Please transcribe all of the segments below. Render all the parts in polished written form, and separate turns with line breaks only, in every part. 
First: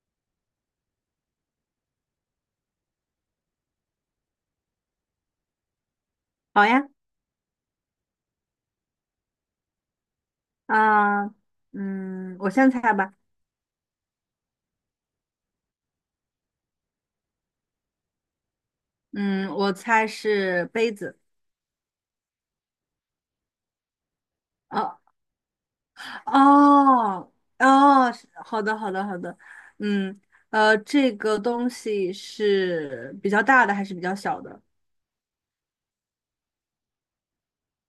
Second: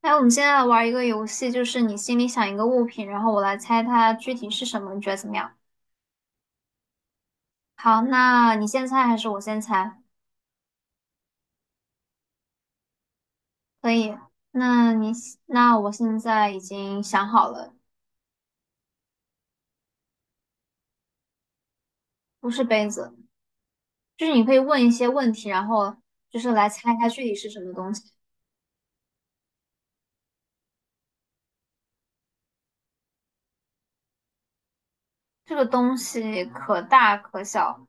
哎，我们现在玩一个游戏，就是你心里想一个物品，然后我来猜它具体是什么，你觉得怎么样？
好呀。
好，那你先猜还是我先猜？
啊、我先猜吧。
可以。那你那我现在已经想好了。
嗯，我猜是杯子。
不是杯子，就是你可以问一
哦。
些问题，然后就是来猜它具
哦。
体是什么东西。
哦，是好的好的好的。嗯，这个东西是比较大的还是比较小的？
这个东西可大可小。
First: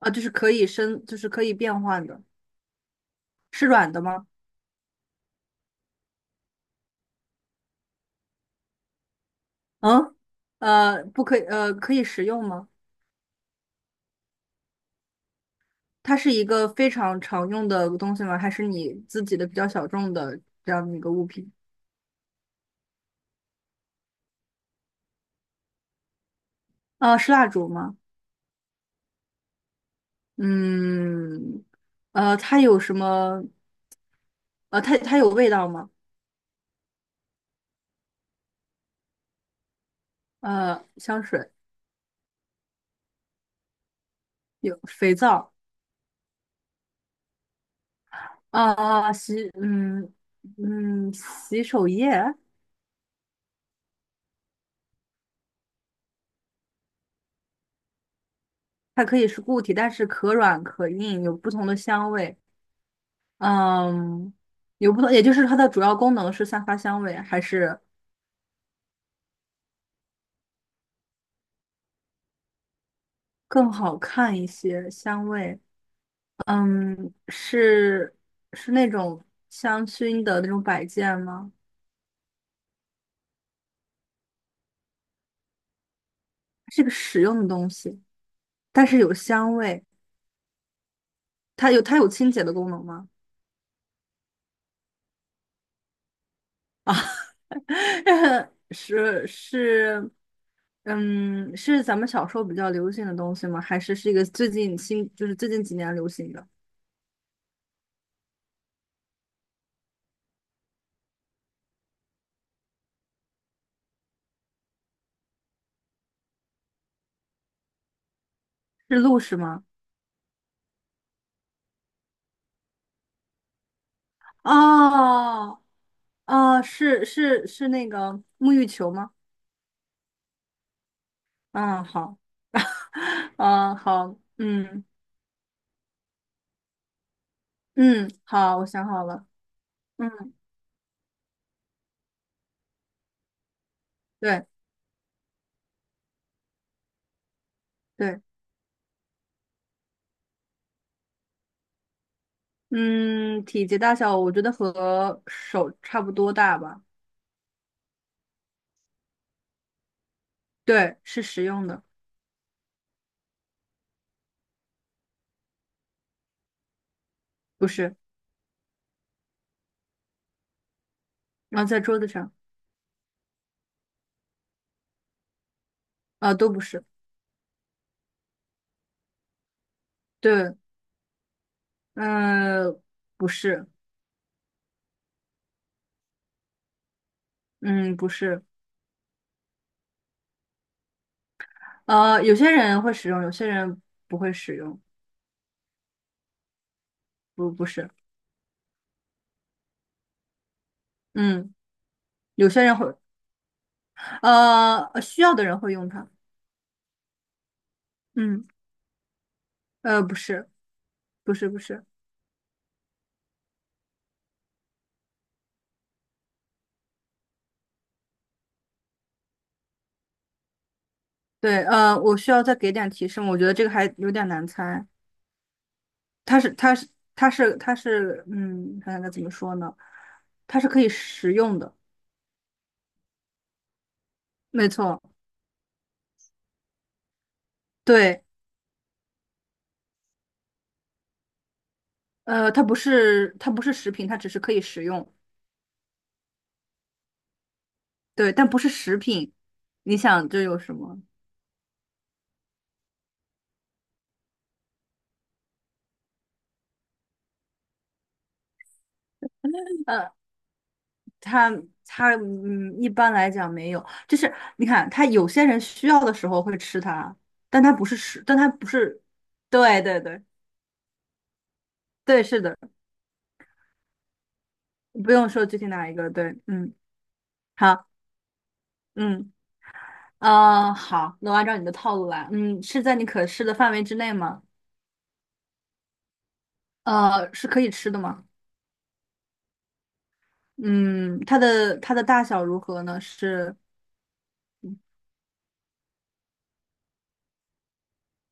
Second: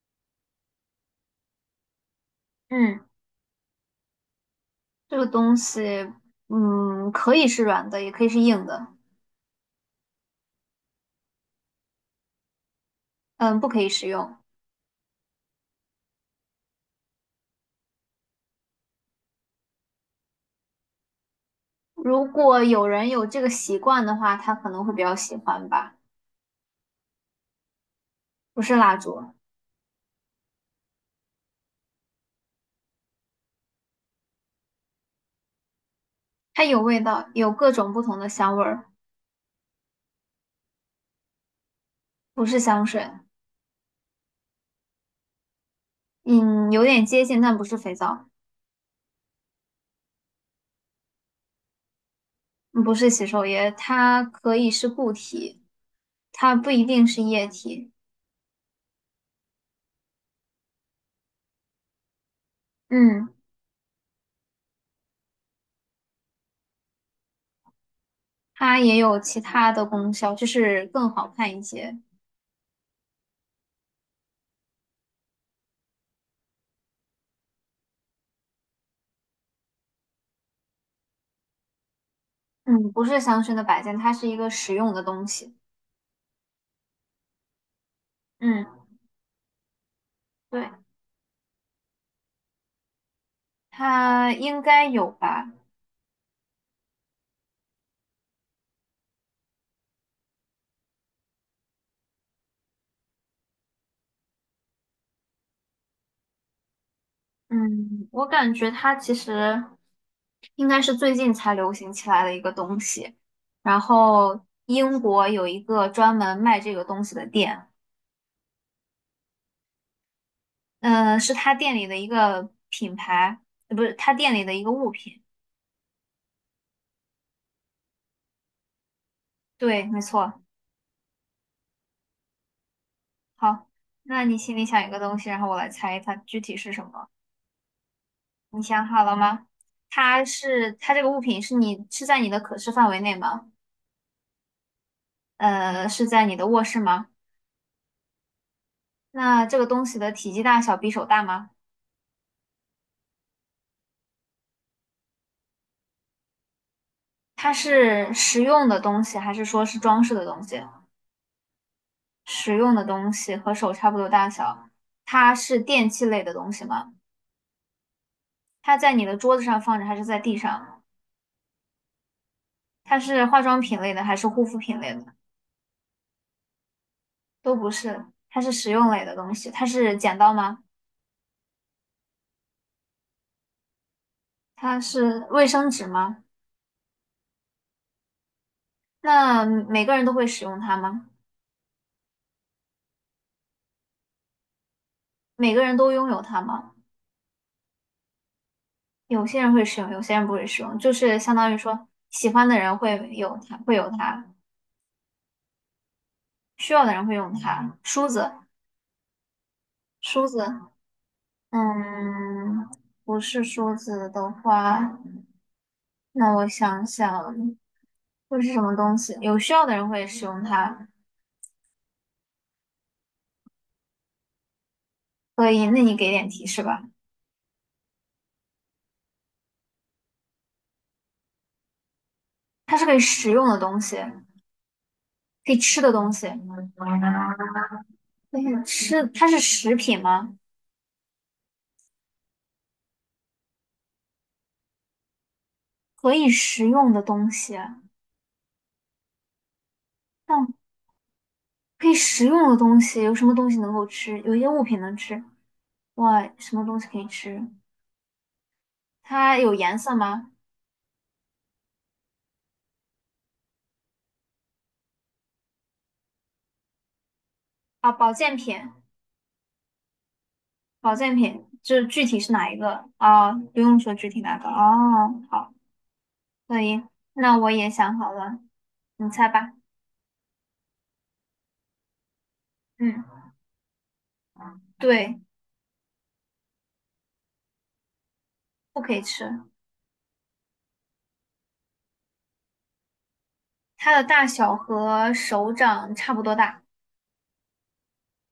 啊，就是可以升，就是可以变换的。
嗯，
是软的吗？
这个东西，嗯，可以是软的，也可以是硬的。
嗯。呃，不可以，呃，可以食用吗？
嗯，不可以食用。
它是一个非常常用的东西吗？还是你自己的比较小众的这样的一个物品？
如果有人有这个习惯的话，他可能会比较喜欢吧。
啊，是蜡烛吗？
不是蜡烛。
嗯。它有什么？它有味道吗？
它有味道，有各种不同的香味儿。
呃，香水
不是香水。
有，肥皂。
嗯，有点接近，但不是肥皂。
啊，啊洗，嗯嗯，洗手液。
嗯，不是洗手液，它可以是固体，它不一定是液体。
它可以是固体，但是可软可硬，有不同的香味。
嗯，
嗯，有不同，也就是它的主要功能是散发香味，还是
它也有其他的功效，就是更好看一些。
更好看一些香味？嗯，是，是那种香薰的那种摆件吗？
嗯，不是香薰的摆件，它是一个实用的东西。
是个实用的东西。
嗯，
但是有香味。
对，
它有清洁的功能吗？
它应该有吧。
啊，是是。嗯，是咱们小时候比较流行的东西吗？还是是一个最近新，就是最近几年流行的？
嗯，我感觉它其实应该是最近才流行起来的一个东西。然后英国有一个专门卖这个东西的店。
是露是吗？
嗯、是他店里的一个品牌，不是他店里的一个物品。
哦。哦，是是是那个沐浴球吗？
对，没错。
嗯，好。
好，
嗯，好。
那你心里
嗯。
想一个东西，然后我来猜它具体是什么。
嗯，好，
你
我
想
想
好
好
了
了。
吗？它
嗯。
是它这个物品是你在你的可视范围内吗？
对。
呃，是在你的卧室吗？
对。
那这个东西的体积大小比手大吗？
嗯，体积大小我觉得和手差不多大吧。
它是实用的东西，还是说是装饰的东西？
对，是实用的。
实用的东西和手差不多大小，它是电器类的东西吗？
不是。
它在你的桌子上放着，还是在地上？
啊，在桌子上。
它是化妆品类的，还是护肤品类的？
啊，都不是。
都不是，它是实用类的东西。它是剪刀
对。
吗？
呃，不是。
它是卫生纸吗？
嗯，不是。
那每个人都会使用它吗？
有些人会使用，有些人不会使用。
每个人都拥有它吗？
不，不是。
有些人会使用，有些人不会使用，就是相当
嗯，
于说，喜欢
有
的
些
人
人会，
会有它，会有它；
需要的人会用它。
需要的人会用它。梳子，
嗯。不
梳子，
是。不是。不是。
嗯，不是梳子的话，那我想想，会是什么东西？有需要的人会使用它，
对。呃，我需要再给点提示吗，我觉得这个还有点难猜。
所以那你给点
它
提
是，
示
它
吧。
是，它是，它是，嗯，看看该怎么说呢？它是可以食用的。
它是可以食用的东西，
没错。
可以吃的东西，
对。
可以吃，它是食品吗？
呃，它不是食品，它只是可以食用。
可以食用的东西，
对，但不是食品。你想这有
那
什么？
可以食用的东西有什么东西能够吃？有一些物品能吃，哇，什么东西可以吃？它有颜色
呃，
吗？
它它嗯，一般来讲没有，就是你看，它有些人需要的时候会吃它，
啊，保健
但它不
品。
是。对对对
保健品，就是具体
对。
是
是
哪一
的，
个？哦，不用说具体哪个。
不
哦，
用说
好，
具体哪一个。对。
可
嗯。
以。那我也
好。
想好了，你猜
嗯。
吧。
呃，好，那我按照你的套路来。嗯，是在
嗯，
你可视的范围之内吗？
对，
呃，是可以吃的吗？
不可以吃。
嗯，它的大小如何呢？是。
它的大小和手掌差不多大，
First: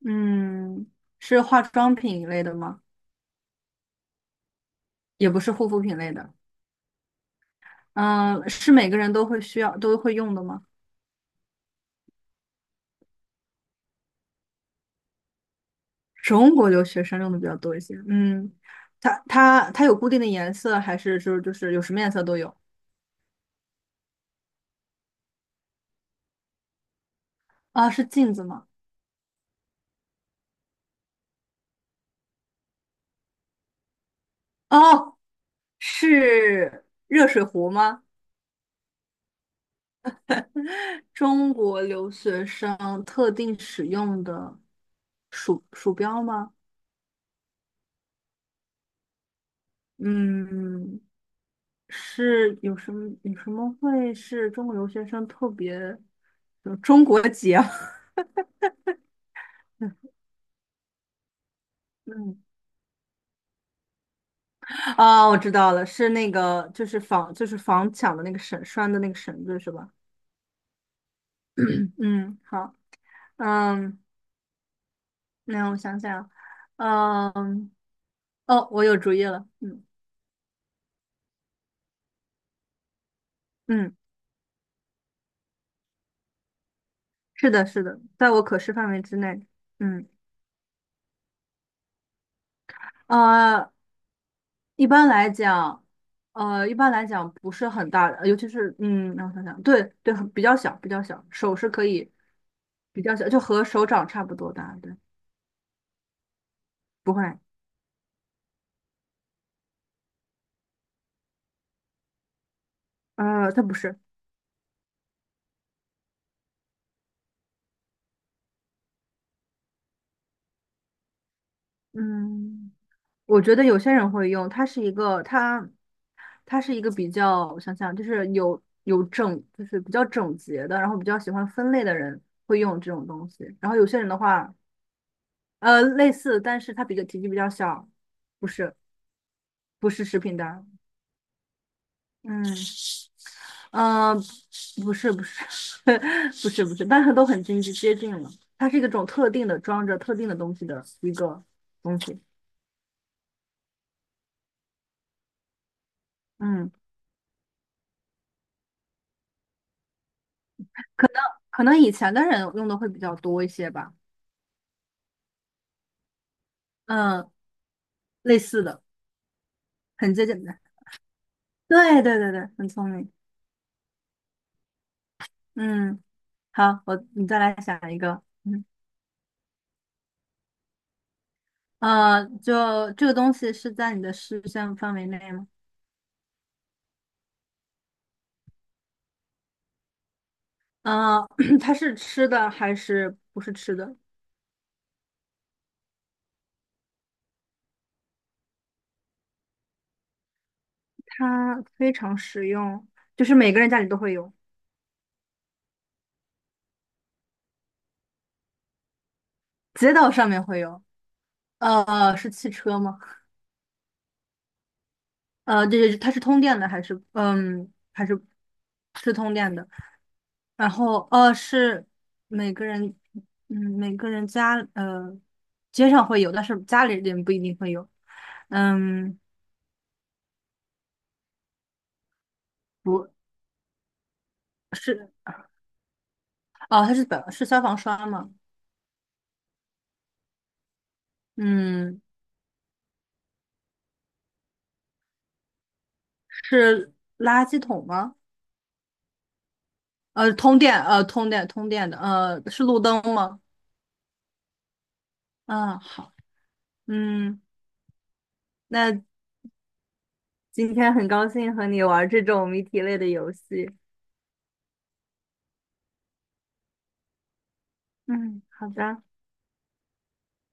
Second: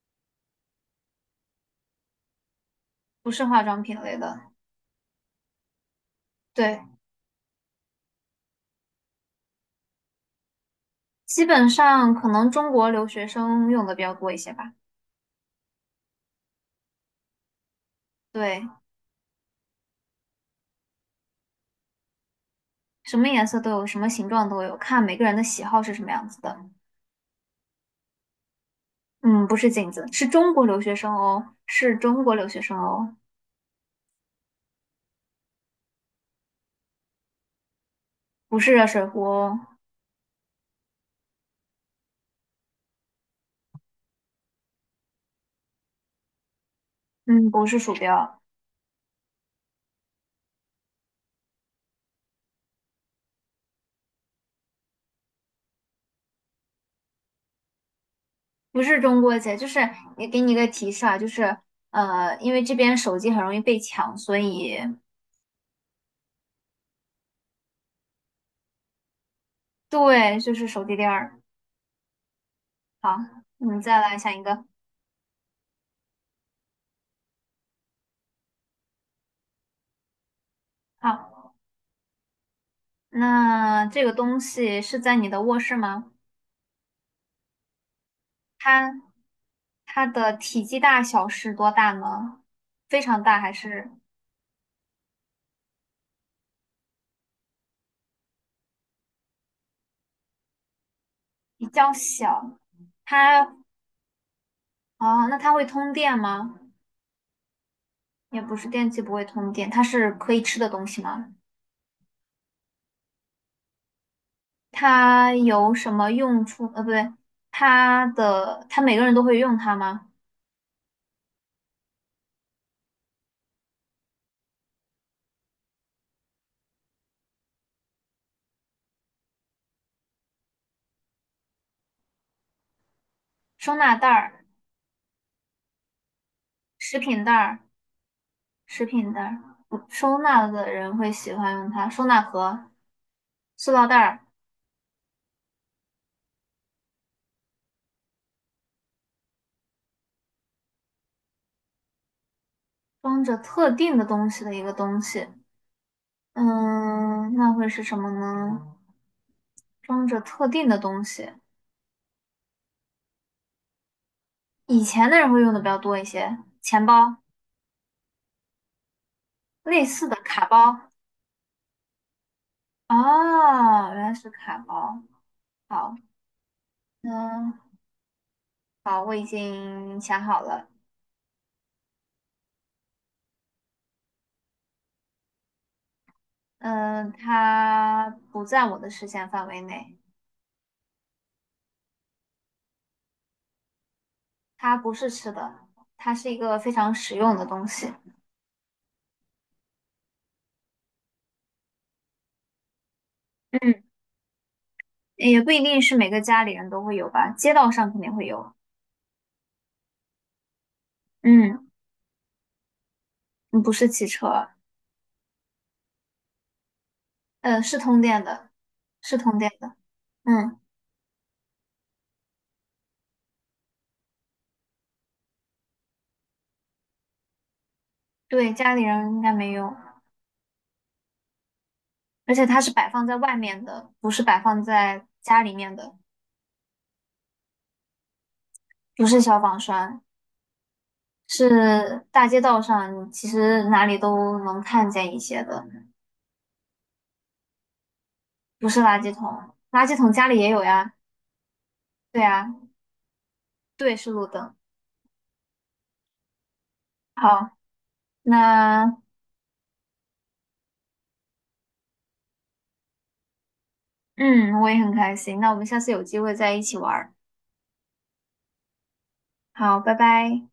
嗯，是化妆品一类的吗？
不是化妆品类的。
也不是护肤品类的。
对，
嗯，是每个人都会需要都会用的吗？
基本上可能中国留学生用的比较多一些吧。
中国留学生用的比较多一些。嗯，
对，
它有固定的颜色，还是就是有什么颜色都有？
什么颜色都有，什么形状都有，看每个人的喜好是什么样子的。
啊，是镜子吗？
嗯，不是镜子，是中国留学生哦，是中国留学生哦。
哦。是热水壶吗？
不是热水壶哦。
中国留学生特定使用的鼠标吗？
嗯，不是鼠标。
嗯，是有什么会是中国留学生特别有中国结？
不是中国结，就是也给你一个提示啊，就是，
嗯。
因为这边手机很容易被抢，所以
啊，我知道了，是那个就是房就是房抢的那个的那个绳子是吧？
对，就是手机链儿。
嗯，好。
好，你
嗯，
再来想一个。
那我想想。嗯。哦，我有主意了。嗯。
好，那
嗯，
这个东西是在你的卧室吗？
是的，是的，在我可视范
它
围之内。
它
嗯。
的体积大小是多大呢？非常大还
呃，
是
一般来讲，一般来讲不是很大的。呃尤其是嗯，让我想想，对对，比较小，比较小，手
比
是可
较
以
小？
比较小，就
它
和手掌差不多大。对。
哦，那它会通电吗？
不会。
也不是，电器不会通电，它是可以吃的东西吗？
呃，它不是。
它有什么用处？呃，不对，它每个人都会用它吗？
嗯，我觉得有些人会用，它是一个比较，我想想，就是有有整，就是比较整洁的，然后比较喜欢分类的人会用这种东西，然
收
后有
纳
些
袋
人的
儿、
话，呃，类似，但是它比
食
较体
品
积
袋
比较
儿、
小。不是
食品袋儿，嗯
不是
收
食品
纳
单。
的人会喜欢用它。收纳
嗯。
盒、塑料袋
嗯、呃
儿，
不是。 不是，但是都很近，接近了。它是一个种特定的装着特定的东西的一个东西。
装着特定的东西的一个东西。
嗯，
嗯，那会是什么呢？装着特定的东西，
可能以前的人用的会比较多一些吧。
以前的人会用的比较多一些。钱包
嗯，类似的，
类似
很
的
接近
卡
的。
包
对对对对，很聪明。
啊，原来是卡包。好，
嗯，好。我你再
嗯，
来想一个。嗯。
好，我已经想好了。
呃，就这个东西是在你的视线范围内吗？
嗯，它不在我的视线范围内。
嗯，它是吃的还是不是吃的？
它不是吃的，它是一个非常实用的东西。
它非常实用，就是每个人家
嗯，
里都会有。
也不一定是每个家里人都会有吧，街道上肯定会有。
街道上面会有。
嗯，
是汽车吗？
嗯不是汽车。
呃，对对，对它是通电的还是
呃，是通
还是
电的，
是
是
通
通电
电的？
的。嗯，
然后每个人每个人家呃街上会有，但是家里人不一定会有。
对，家里人
嗯，
应该没有，而且它是摆放
不
在外面的，不是摆放在
是
家里面的。
哦，它是消防栓吗？
不是消防栓，
嗯，
是大街道上，其实哪里都能看见一些的。
是垃圾桶吗？
不是垃圾桶，垃圾桶家里也有呀。
通电的
对呀，
是路灯吗？
对，是路灯。
嗯，好。嗯。
好，那
那今天很高兴和你玩这种谜题类的游戏。
嗯，我也很开心。那我们下次有机会再一起玩儿。
嗯，好的。
好，拜拜。